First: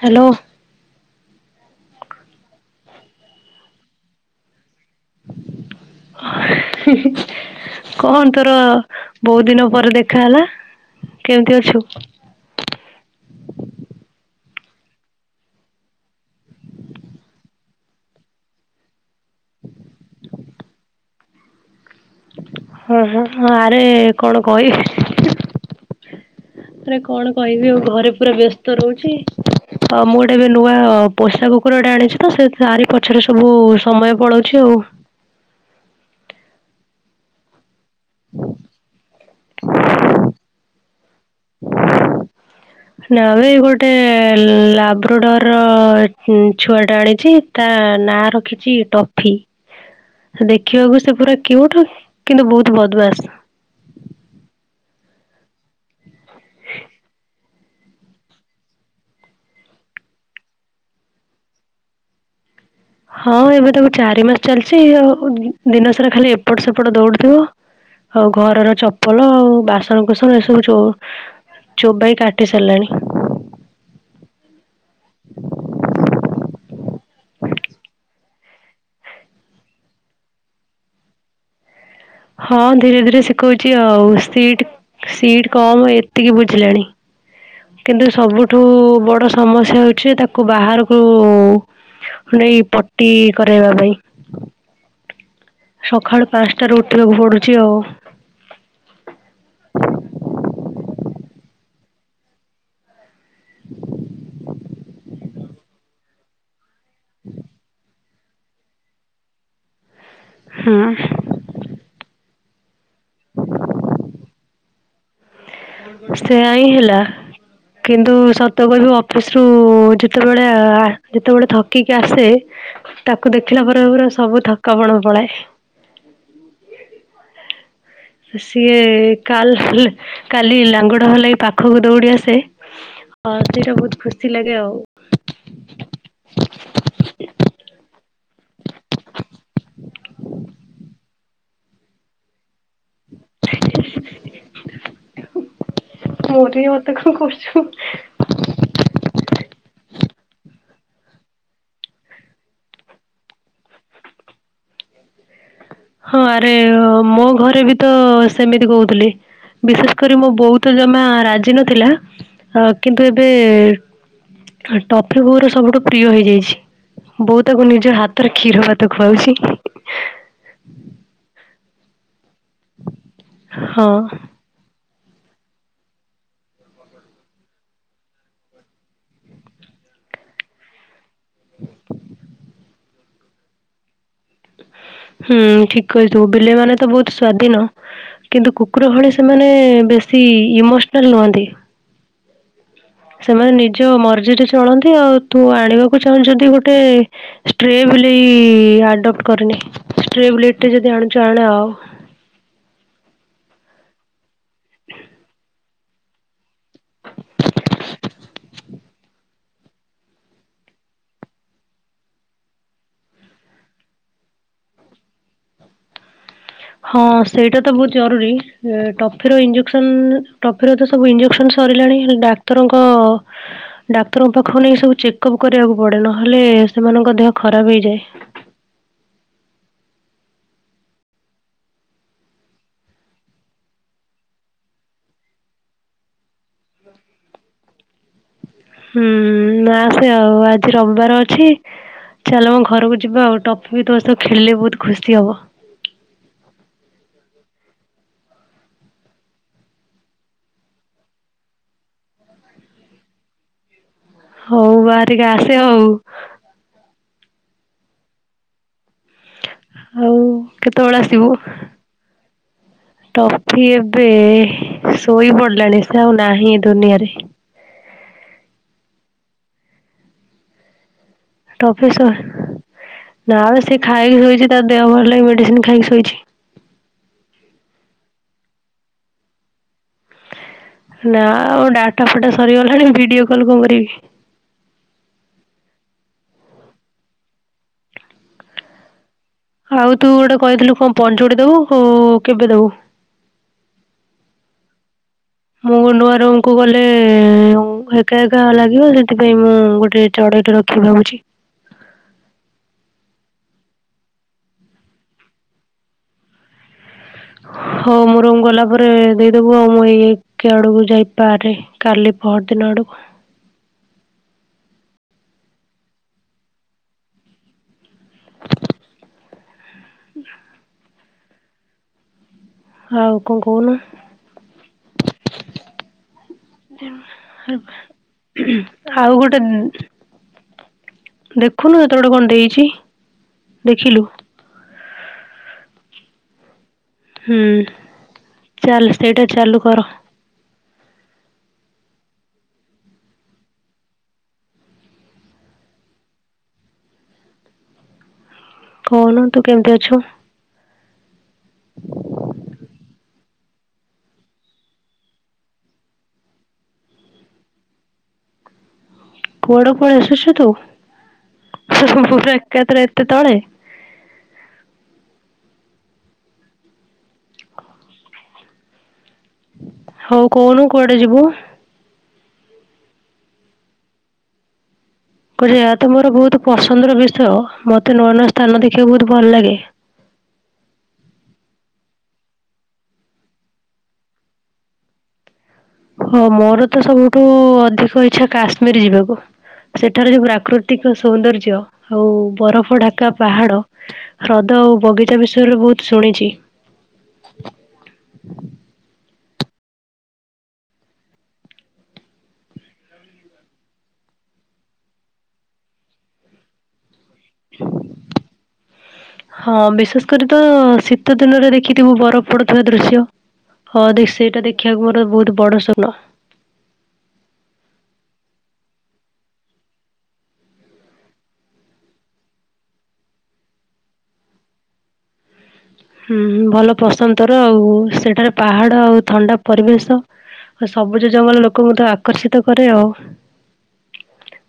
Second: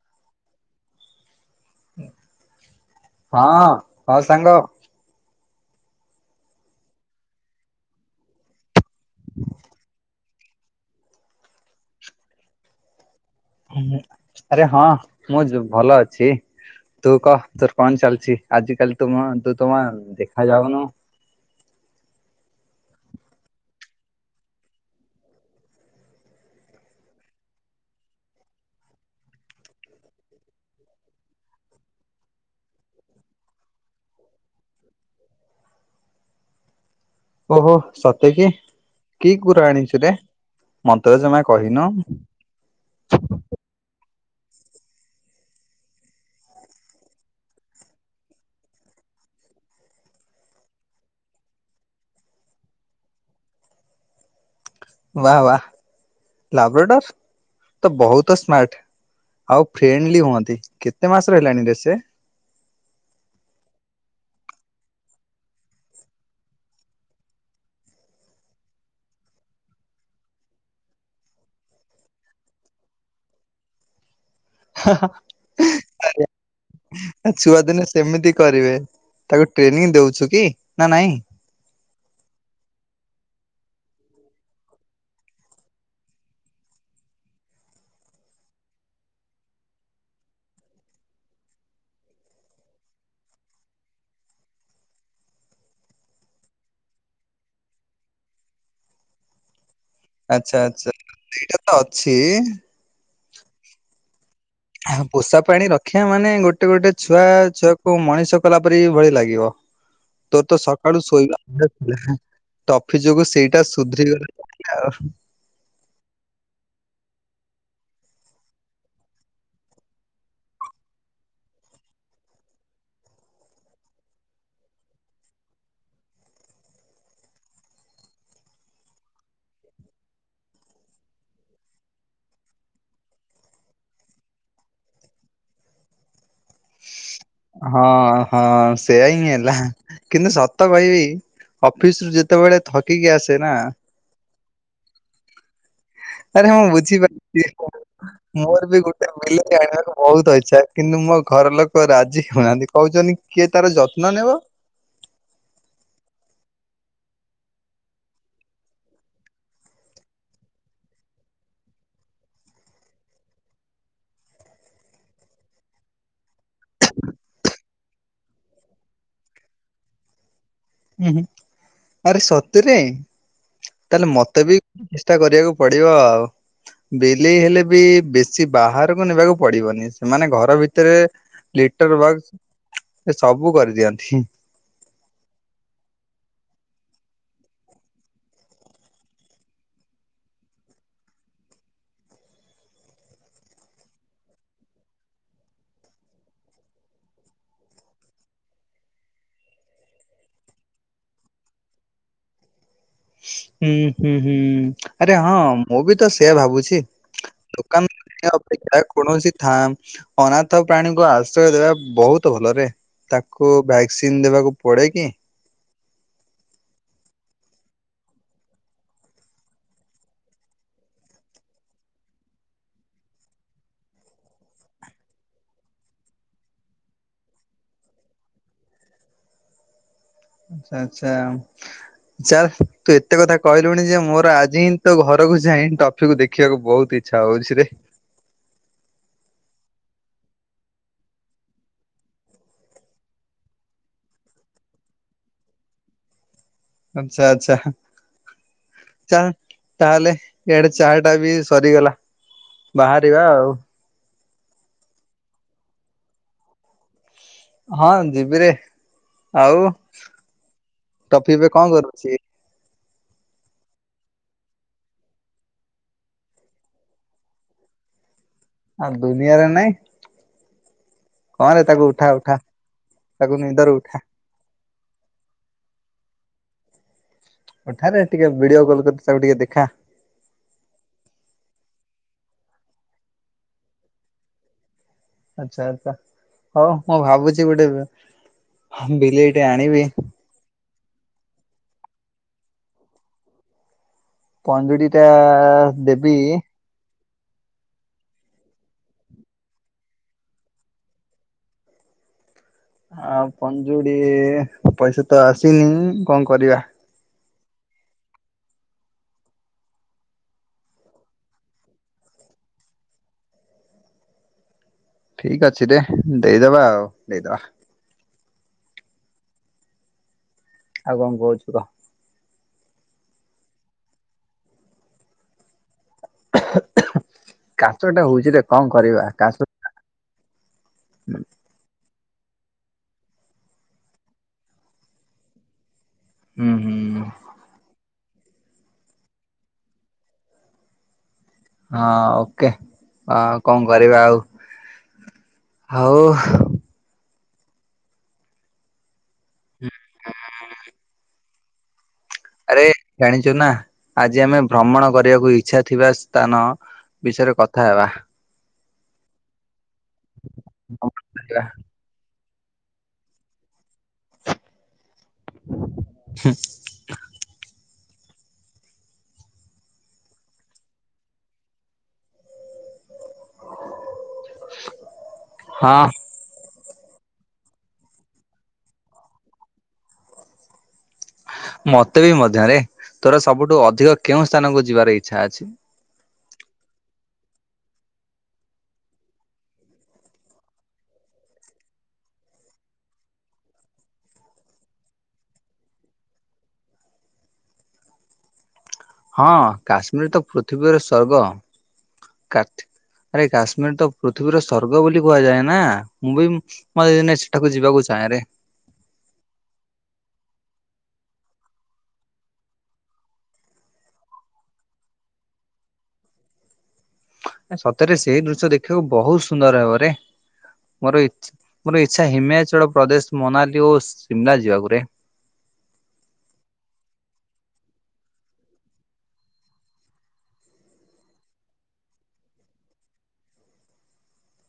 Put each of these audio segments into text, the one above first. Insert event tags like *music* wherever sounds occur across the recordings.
Hello! ହଁ ହ ସାଙ୍ଗ। କଣ ତୋର ବହୁତ ଦିନ ପରେ ଦେଖ? ଦେଖା ହେଲା କେମିତି ଅଛୁ? ଆରେ ହଁ ମୁଁ ଭଲ ଅଛି। ତୁ କହ ତୋର କଣ ଚାଲିଛି ଆଜି କାଲି ତୁ ତ ତମ ଦେଖା ଯାଉନୁ। ହ ହ ଆରେ କଣ କହିବି। ଆରେ କଣ କହିବି ଆଉ ଘରେ ପୁରା ବ୍ୟସ୍ତ ରହୁଛି। ହଁ। ମୁଁ ଗୋଟେ ଏବେ ନୂଆ ପୋଷା କୁକୁର ଗଟେ ଆଣିଛି ତ ସେ ତରି ପଛରେ ସବୁ ସମୟ ପଳଉଛି ଆଉ। ଓହୋ ସତେ କି। କି କୁକୁର ଆଣିଚୁ ରେ? ମନ୍ତରେ ଜମା କହିନ? ନା ବେ ଗୋଟେ ଲାବ୍ରୋଡର ଛୁଆଟା ଆଣିଛି ତା ନାଁ ରଖିଛି ଟଫି ଦେଖିବାକୁ ସେ ପୁରା କିଉଟୁ, କିନ୍ତୁ ବହୁତ ବଦମାସ୍। ବା ବା ଲାବରେଟର ତ ବହୁତ ସ୍ମାର୍ଟ। ଆଉ ଫ୍ରେଣ୍ଡଲି ହୁଅନ୍ତି। କେତେ ମାସର ହେଲାଣି ରେ ସେ ହଁ। ଏବେ ତାକୁ ଚାରି ମାସ ଚାଲିଛି ଆଉ ଦିନ ସାରା ଖାଲି ଏପଟ ସେପଟ ଦୌଡୁଥିବ ଆଉ ଘରର ଚପଲ ଆଉ ବାସନ କୁସନ ଏସବୁ ଯୋଉ ଚୋବାଇ କାଟିି ସାରିଲାଣି ଆ ଛୁଆ ଦିନେ ସେମିତି କରିବେ। ତାକୁ ଟ୍ରେନିଂ ଦଉଛୁ କି ନା ନାଇଁ? ହଁ। ଧୀରେ ଧୀରେ ଶିଖଉଛି ଆଉ। ସିଟ୍ କମ୍ ଏତିକି ବୁଝିଲାଣି। କିନ୍ତୁ ସବୁଠୁ ବଡ ସମସ୍ୟା ହଉଛି ତାକୁ ବାହାରକୁ ନେଇ ପଟି କରାଇବା ପାଇଁ ସକାଳୁ ପାଞ୍ଚଟାରୁ ଉଠିବାକୁ ପଡୁଛି ଆଉ ଆଚ୍ଛା ଆଚ୍ଛା ଏଇଟା ତ ଅଛି ପୋଷା ପାଣି ରଖିବା ମାନେ ଗୋଟେ ଗୋଟେ ଛୁଆ ଛୁଆକୁ ମଣିଷ ଚାଷ କଲା ପରେରି ଭଳି ଲାଗିବ ତୋର ତ ସକାଳୁ ହୁଁ। ଶୋଇବା। ଟଫି ଯୋଗୁ ସେଇଟା ସୁଧୁର ଗଲେ ଆ ସେୟା ହଁ ହେଲା। କିନ୍ତୁ ସତ କିବି ଅଫିସ ରୁ ଯେତେବେଳେ ଯେତେବେଳେ ଥକିକି ଆସେ ତାକୁ ଦେଖିଲା ପରେ ପୁରା ସବୁ ଥକାପଣ ପଳାଏ। ସିଏ କାଲ କାଲି ଲାଙ୍ଗୁଡ ହଲାଗ ପାଖକୁ ଦୌଡି ଆସେ ହଁ ସେଇଟା ବହୁତ ଖୁସି ଲାଗେ ଆଉ। ହଁ ହଁ ସେୟା ହିଁ ହେଲା କିନ୍ତୁ ସତ କହିବି ଅଫିସ ରୁ ଯେତେବେଳେ ଥକିକି ଆସେ ନା ଆରେ ମୁଁ ମୋରି ମତେ କଣ ବୁଝିପାରୁଛି କରୁଛୁ? ମୋର ବି ଗୋଟେ ବିଲେଇ ଆଣିବାକୁ ବହୁତ ଇଚ୍ଛା। କିନ୍ତୁ ମୋ ଘର ଲୋକ ରାଜି ହଉନାହାନ୍ତି କହୁଛନ୍ତି କିଏ ତାର ଯତ୍ନ ନେବ ହଁ ଆରେ ମୋ ଘରେ ବି ତ ସେମିତି କହୁଥିଲି ବିଶେଷ କରି ମୋ ବହୁତ ଜମା ରାଜି ନଥିଲା କିନ୍ତୁ ଏବେ ଟଫି ବୋଉ ର ସବୁଠୁ ପ୍ରିୟ ହେଇଯାଇଛି। ବୋ ତାକୁ ନିଜ ହାତରେ କ୍ଷୀର ଭାତ ଖୁଆଉଛି ହୁଁ ହୁଁ ଆରେ ସତରେ ହଁ ତାହେଲେ ମତେ ବି ଚଷ୍ଟା କରିବାକୁ ପଡିବ ଆଉ। ବିଲେଇ ହେଲେ ବି ବେଶୀ ବାହାରକୁ ନେବାକୁ ପଡିବନି ସେମାନେ ଘର ଭିତରେ ଲିଟର ବକ୍ ଏ ସବୁ କରିଦିଅନ୍ତି। ହୁଁ ଠିକ କହିଥିବୁ ବିଲେଇ ମାନେ ତ ବହୁତ ସ୍ଵାଧୀନ। କିନ୍ତୁ କୁକୁର ଭଳି ସେମାନେ ବେଶୀ ଇମୋସନାଲ ନୁହନ୍ତି। ସେମାନେ ନିଜ ମର୍ଜିରେ ଚଳନ୍ତି ଆଉ ତୁ ଆଣିବାକୁ ଚାହୁଁଚୂ ଯଦି ଗୋଟେ ଷ୍ଟ୍ରେ ପ୍ଲି ଆଡପ୍ଟ କରିନି ସ୍ଟ୍ରେ ବୁଲେଟ୍ ଟେ ଯଦି ଆଣୁଚୁ ଆଣେ ଆଉ। *inaudible* ହୁଁ ହୁଁ ହୁଁ ଆରେ ହଁ ମୁଁ ବି ତ ସେୟା ଭାବୁଚି। ଦୋକାନ ଅପେକ୍ଷା କୌଣସି ଥା ଅନାଥ ପ୍ରାଣୀଙ୍କୁ ଆଶ୍ରୟ ଦେବା ବହୁତ ଭଲରେ। ତାକୁ ଭ୍ୟାକ୍ସିନ ଦେବାକୁ ପଡେ କି? ହଁ ସେଇଟା ତ ବହୁତ ଜରୁରୀ ଟଫିର ଇଞ୍ଜେକ୍ସନ ଟଫିର ତ ସବୁ ଇଞ୍ଜେସନସ ସରିଲାଣି। ଡାକ୍ତରଙ୍କ ଡାକ୍ତରଙ୍କ ପାଖକୁ ନେଇକି ସବୁ ଚେକଅପ୍ କରିବାକୁ ପଡ଼େ ନହେଲେ ସେମାନଙ୍କ ଦେହ ଖରାପ ହେଇଯାଏ। ଆଛା ଆଚ୍ଛା ହଉ ଚାଲ ତୁ ଏତେ କଥା କହିଲୁଣି ଯେ ମୋର ଆଜି ହିଁ ତ ଘର କୁ ଯାଇ ଟଫିକୁୁ ଦେଖିବାକୁ ବହୁତ ଇଚ୍ଛା ହଉଚି ରେ। ହୁଁ ଆସେ ଆଉ ଆଜି ରବିବାର ଅଛି। ଚାଲ ମଁ ଘରକୁ ଯିବା ଆଉ ଟଫି ବି ତୋ ସହ ଖେଳିଲେ ବହୁତ ଖୁସି ହବ। ଆଚ୍ଛା ଆଚ୍ଛା ଚାଲ ତାହେଲେ ଏଡେ ଚାର ଟା ବି ସରିଗଲା। ବାହାରିବା ଆଉ। ହଉ ବାହାରିକି ଆସେ ଆଉ। ହଁ ଯିବିରେ ଆଉ ଆଉ କେତେବେଳେ ଆସିବୁ? ଟଫି ଏବେ କଣ କରୁଚି? ଟଫି ଏବେ ଶୋଇ ପଡିଲାଣି ସେ ଆଉ ନାହିଁ ଏ ଦୁନିଆରେ। *inaudible* ଆଁ ଦୁନିଆରେ ନାଇ ଟଫି ସ ତାକୁ ନା ବେ ନିଦରୁ ସେ ଉଠା ଖାଇକି ଶୋଇଚି ତାର ଦେହ ଭଲ ନାହିଁ ମେଡିସିନ ଖାଇକି ଶୋଇଚି। ଉଠାରେ ଟିକେ ଭିଡିଓ କଲ୍ କରିଚି ତାକୁ ଟିକେ ଦେଖା। ନା ଆଉ ଡାଟା ଫାଟା ସରିଗଲାଣି ଭିଡିଓ କଲ କଣ କରିବି? *inaudible* ଆଚ୍ଛା ଆଚଛା ହଉ ମୁଁ ଭାବୁଚି ଗୋଟେ ବିଲେଇ ଆଉ ତୁ ଗୋଟେ କହିଥିଲୁ କଣ ପଞ୍ଚୁଟି ଦବୁ ଆଉ କେବେ ଦବୁ? ପଞ୍ଜୁୁଡିଟା ଦେବି। ଏ ଆଉ ଏକା ଏକା ଲାଗିବ, ସେଥିପାଇଁ ମୁଁ ଗୋଟେ ଚଢେଇଟେ ରଖିବି ଭାବୁଚି। *inaudible* ଆ ପଞ୍ଜୁଡି ପଇସା ତ ଆସିନି କଣ କରିବା। *inaudible* ହଉ ମୂ ରୁମ ଗଲା ପରେ ଦେଇଦବୁ ଆଉ ମୁଁ ଏଇ ଏକେ ଆଡକୁ ଯାଇପାରେ କାଲି ପହର ଦିନ ଡକୁ । ଠିକ ଅଛିରେ ଦେଇଦବା ଆଉ ଦେଇଦବା। ଆଉ କଣ କହୁଚୁ କ। ଆଉ କଣ କହୁନୁ? କାଚ ଟା ହଉଛି ରେ କଣ କରିବା ଆଉ କାଚ ଗୋଟେ ଦେଖୁନୁ, ତତେ ଗୋଟେ କଣ ଦେଇଚି ଦେଖିଲୁ। ହୁଁ। ହୁଁ ହୁଁ ଚାଲ ସେଇଟା ଚାଲୁ କର। ହଁ ଓକେ ଆଉ କଣ କରିବା ଆଉ। ହଉ। କହୁନୁ ତୁ କେମିତି ଅଛୁ? ଆରେ ଜାଣିଚୁ ନା, ଆଜି ଆମେ ଭ୍ରମଣ କରିବାକୁ ଇଚ୍ଛା ଥିବା ସ୍ଥାନ ବିଷୟରେ କଥା ହେବା। କୁଆଡ କୁଆଡେ ଆସୁଚୁ ତୁ, ପୁରା ଏକାଥରେ ଏତେତଳେ। *inaudible* ହଉ କହୁନୁ କୁଆଡେ ଯିବୁ? *inaudible* ତୋ ଜାଗା ହଁ ତ ମୋର ବହୁତ ପ ସନ୍ଦର ବିଷୟ, ମତେ ନୂଆ ନୂଆ ସ୍ଥାନ ଦେଖିବାକୁ ବହୁତ ଭଲ ଲାଗେ। ମତେ ବି ମଧ୍ୟରେ, ତୋର ସବୁଠୁ ଅଧିକ କେଉଁ ସ୍ଥାନକୁ ଯିବାର ଇଚ୍ଛା ଅଛି? ହଁ ମୋର ତ ସବୁଠୁ ଅଧିକ ଇଚ୍ଛା କାଶ୍ମୀର ଯିବାକୁ। ସେଠାରେ ଯୋଉ ପ୍ରାକୃତିକ ସୌନ୍ଦର୍ଯ୍ୟ, ଆଉ ବରଫ ଢାକା ପାହାଡ, ହ୍ରଦ। ଆଉ ବଗିଚା ବିଷୟରେ ବହୁତ ଶୁଣିଚି। ହଁ କାଶ୍ମୀରରେ ତ ପୃଥିବୀର ସ୍ଵର୍ଗ। ଆରେ କାଶ୍ମୀର ତ ପୃଥିବୀର ସ୍ୱର୍ଗ ବୋଲି କୁହାଯାଏ ନା, ମୁଁ ବି ମତେ ଦିନେ ସେଠାକୁ ଯିବାକୁ ଚାହେଁରେ। *inaudible* ହଁ ବିଶେଷ କରି ତ ଶୀତ ଦିନରେ ଦେଖିଥିବୁ ବରଫ ପଡୁଥିବା ଦୃଶ୍ୟ। ହଁ ଦେଖ ସେଇଟା ଦେଖିବାକୁ ମୋର ବହୁତ ବଡ ସ୍ୱପ୍ନ। ସତରେ ସେଇ ଦୃଶ୍ୟ ଦେଖିବାକୁ ବହୁତ ସୁନ୍ଦର ହେବ ରେ। ମୋର ଇଚ୍ଛା ମୋର ଇଚ୍ଛା ହିମାଚଳ ପ୍ରଦେଶ ମନାଲି ଓ ସିମଲା ଯିବାକୁ ରେ। ହ *inaudible* ହୁଁ ହୁଁ ଭଲ ପସନ୍ଦ ତୋର ଆଉ ସେଠାରେ ପାହାଡ ଆଉ ଥଣ୍ଡା ପରିବେଶ। ଆଉ ସବୁଜ ଜଙ୍ଗଲ ଲୋକଙ୍କୁ ତ ଆକର୍ଷିତ କରେ ଆଉ।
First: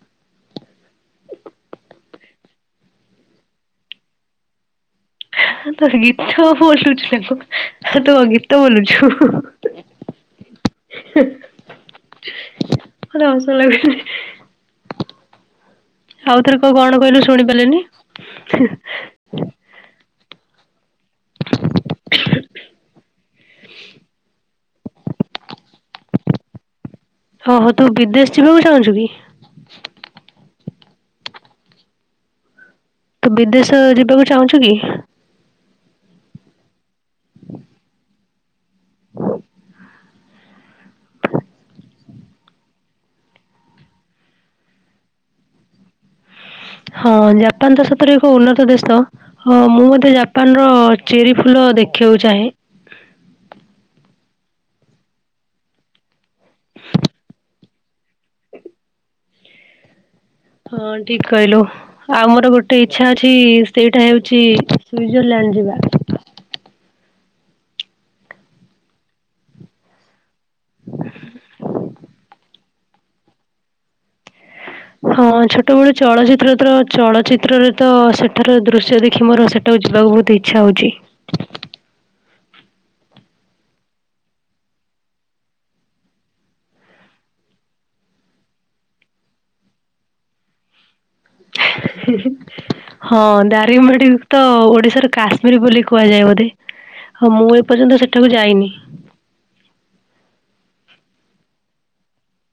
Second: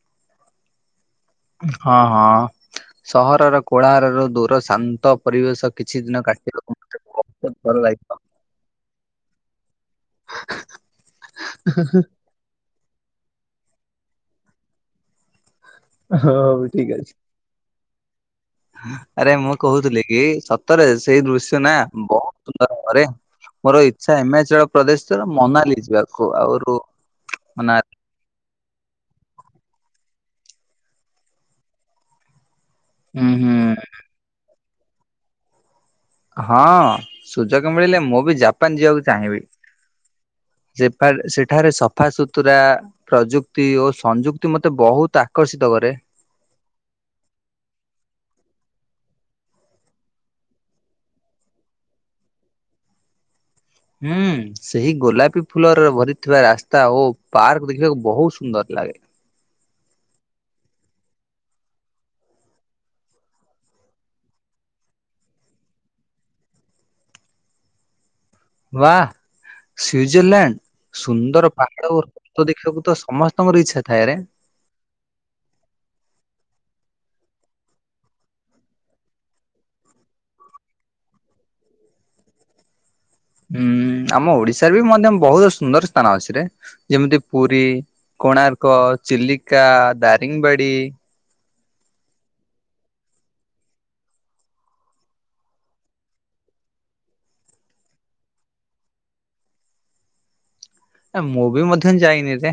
*inaudible* ହଁ ହଁ ସହରର କୋଳାହର ଦୂର ଶା ତ ଗୀତ ବୋଲୁଛୁ ତାଙ୍କୁ ବହୁତ ଭଲ ତୁ ଲାଗିବ। କଣ ଗୀତ ବୋଲୁଛୁ? ହ *inaudible* ମତେ ହସ ଲାଗୁ ଆଉ ଥରେ ହଉ କୁହ ଠିକ କଣ ଅଛି। କହିଲୁ ଶୁଣି ପାରିଲିନି? ଆରେ ମୁଁ କହୁଥିଲି କି ସତରେ ସେଇ ଦୃଶ୍ୟ ନା ବହୁତ ସୁନ୍ଦର ହବରେ। ମୋର ଇଚ୍ଛା ହିମାଚଳ ପ୍ରଦେଶ ମନାଲି ଯିବାକୁ ଆଉରୁ ଓହୋ ମନା ତୁ ବିଦେଶ ଯିବାକୁ ଚାହୁଁଚୁ କି? ହୁଁ ତୁ ହୁଁ ବିଦେଶ ଯିବାକୁ ଚାହୁଁଚୁ କି? ହଁ ସୁଯୋଗ ମିଳିଲେ ମୁଁ ବି ଜାପାନ ଯିବାକୁ ଚାହିଁବି। ସେଫା ସେଠାରେ ସଫା ସୁୁତୁରା ପ୍ରଯୁକ୍ତି ଓ ସଂଯୁକ୍ତି ମତେ ବହୁତ ଆ କର୍ଷିତ କରେ। *inaudible* ହଁ ଜାପାନ ତ ସତରେ ଏକ ଉନ୍ନତ ଦେଶ ମୁଁ ମଧ୍ୟ ଜାପାନର ଚେରି ଫୁଲ ଶିଖିବାକୁ ଚାହେଁ। ହୁଁ ସେଇ ଗୋଲାପୀ ଫୁଲର ଭରିଥିବା ରାସ୍ତା ଓ ପାର୍କ ଦେଖିବାକୁ ବହୁତ ସୁନ୍ଦର। ଲାଗେ। *unintelligible* ହଁ ଠିକ କହିଲୁ ଆଉ ମୋର ଗୋଟେ ଇଚ୍ଛା ଅଛି ସେଇଟା ହଉଛି ସୁଇଜରଲ୍ୟାଣ୍ଡ। ଯିବା। ବା। ସୁଜରଲ୍ୟାଣ୍ଡ ସୁନ୍ଦର ପାହାଡ ଓ ରକ୍ତ ଦେଖିବାକୁ ତ ସମସ୍ତଙ୍କର ଇଚ୍ଛା ଥାଏ ରେ। *inaudible* ହଁ ଛୋଟବେଳୁ ଚଳଚ୍ଚିତ୍ର ତ ଚଳଚ୍ଚିତ୍ରରେ ତ ସେଠାର ଦୃଶ୍ୟ ଦେଖି ମୋର ସେଟାକୁ ଯିବାକୁ ବହୁତ ଇଚ୍ଛା ହଉଛି। ହୁଁ ଆମ ଓଡିଶାରେ ବି ମଧ୍ୟ ବହୁତ ସୁନ୍ଦର ସ୍ଥାନ ଅଛିରେ ଯେମିତି ପୁରୀ, କୋଣାର୍କ, ଚିଲିକା, ଦାରିଙ୍ଗବାଡ଼ି। *unintelligible* ହଁ ଦାରିଙ୍ଗ ବାଡ଼ିରେ ତ ଓଡିଶାର କାଶ୍ମୀର ବୋଲି କୁହାଯାଏ ବୋଧେ। ହଉ ମୁଁ ଏପର୍ଯ୍ୟନ୍ତ ସେଠାକୁ ଯାଇନି। ମୁଁ ବି ମଧ୍ୟ ଯାଇନିରେ।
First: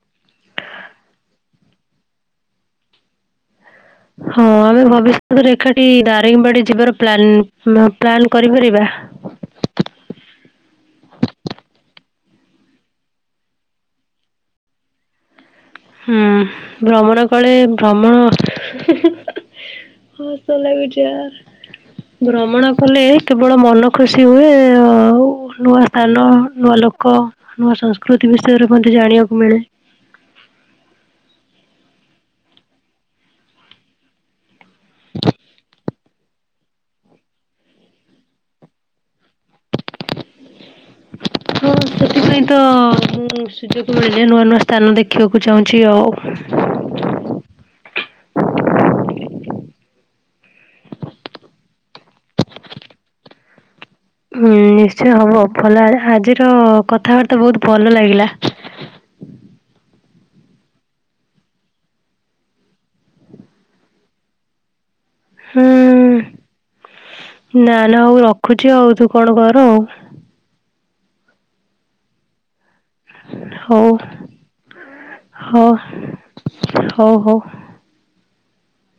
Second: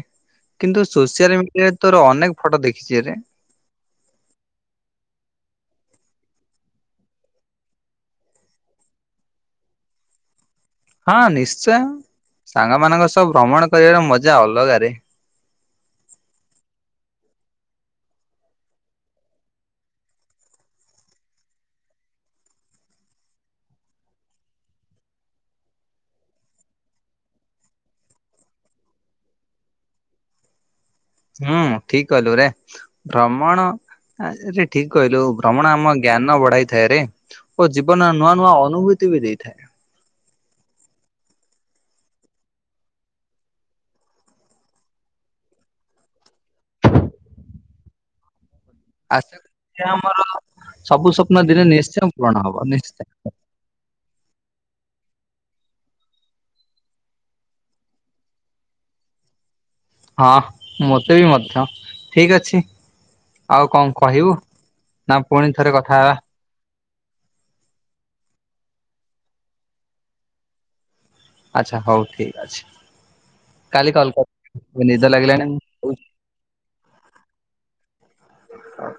କିନ୍ତୁ ସୋସିଆଲ ମିଡିଆରେ ତୋର ଅନେକ ଫଟୋ ଦେଖଚିରେ। ହଁ ଆମେ ଭବିଷ୍ୟତରେ ଏକାଠି ଦାରିଙ୍ଗବାଡି ଯିବାର ପ୍ଲାନ ପ୍ଲାନ କରିପାରିବା। *inaudible* ହଁ ନିଶ୍ଚୟ ସାଙ୍ଗ ମାନଙ୍କ ସହ ଭ୍ରମଣ କରିବାର ମଜା ଅଲଗାରେ। ହୁଁ ଭ୍ରମଣ କଲେ ଭ୍ରମଣ ହଁସ ଲାଗୁଚି ୟାର। ଭ୍ରମଣ କଲେ କେବଳ ମନ ଖୁସି ହୁଏ ଆଉ ନୂଆ ସ୍ଥାନ ନୂଆ ଭଲ ଲୋକ ନୂଆ ସଂସ୍କୃତି ବିଷୟରେ ମଧ୍ୟ ଜାଣିବାକୁ ମିଳେ। ହୁଁ ଠିକ କହିଲୁରେ ଭ୍ରମଣରେ ଠିକ କହିଲୁ ଭ୍ରମଣ ଆମ ଜ୍ଞାନ ବଢାଇଥାଏରେ ଓ ଜୀବନରେ ନୂଆ ନୂଆ ଅନୁଭୂତି ବି ଦେଇଥାଏ। ହଁ। ସେଥିପାଇଁ ତ ମୁ ସୁଯୋଗ ମିଳିଲା ନୂଆ ନୂଆ ସ୍ଥାନ ଦେଖିବାକୁ ଚାହୁଁଚି ଆଉ। *inaudible* ଆସ କରେ ଆମର ସବୁ ସ୍ୱପ୍ନ ଦିନେ ନିଶ୍ଚୟ ପୂରଣ ହବ ନିଶ୍ଚୟ। ହୁଁ ନିଶ୍ଚୟ ହବ, ଭଲ ଆ ଆଜିର କଥାବାର୍ତ୍ତା ବହୁତ ଭଲ ଲାଗିଲା। *inaudible* ହଁ ମୋତେ ବି ମଧ୍ୟ ଠିକ ଅଛି। ଆଉ କଣ କହିବୁ? ନା ପୁଣି ଥରେ କଥା ହେବା ହୁଁ ନା ନା ହଉ ରଖୁଚି ଆଉ ତୁ କଣ କର ଆଚଛା ହଉ ଠିକ ଅଛି। କାଲି କଲ କର ଏବେ ନିଦ ଲାଗିଲାଣି ହଉ । ହଉ ହଉ ହଉ। ହଉ।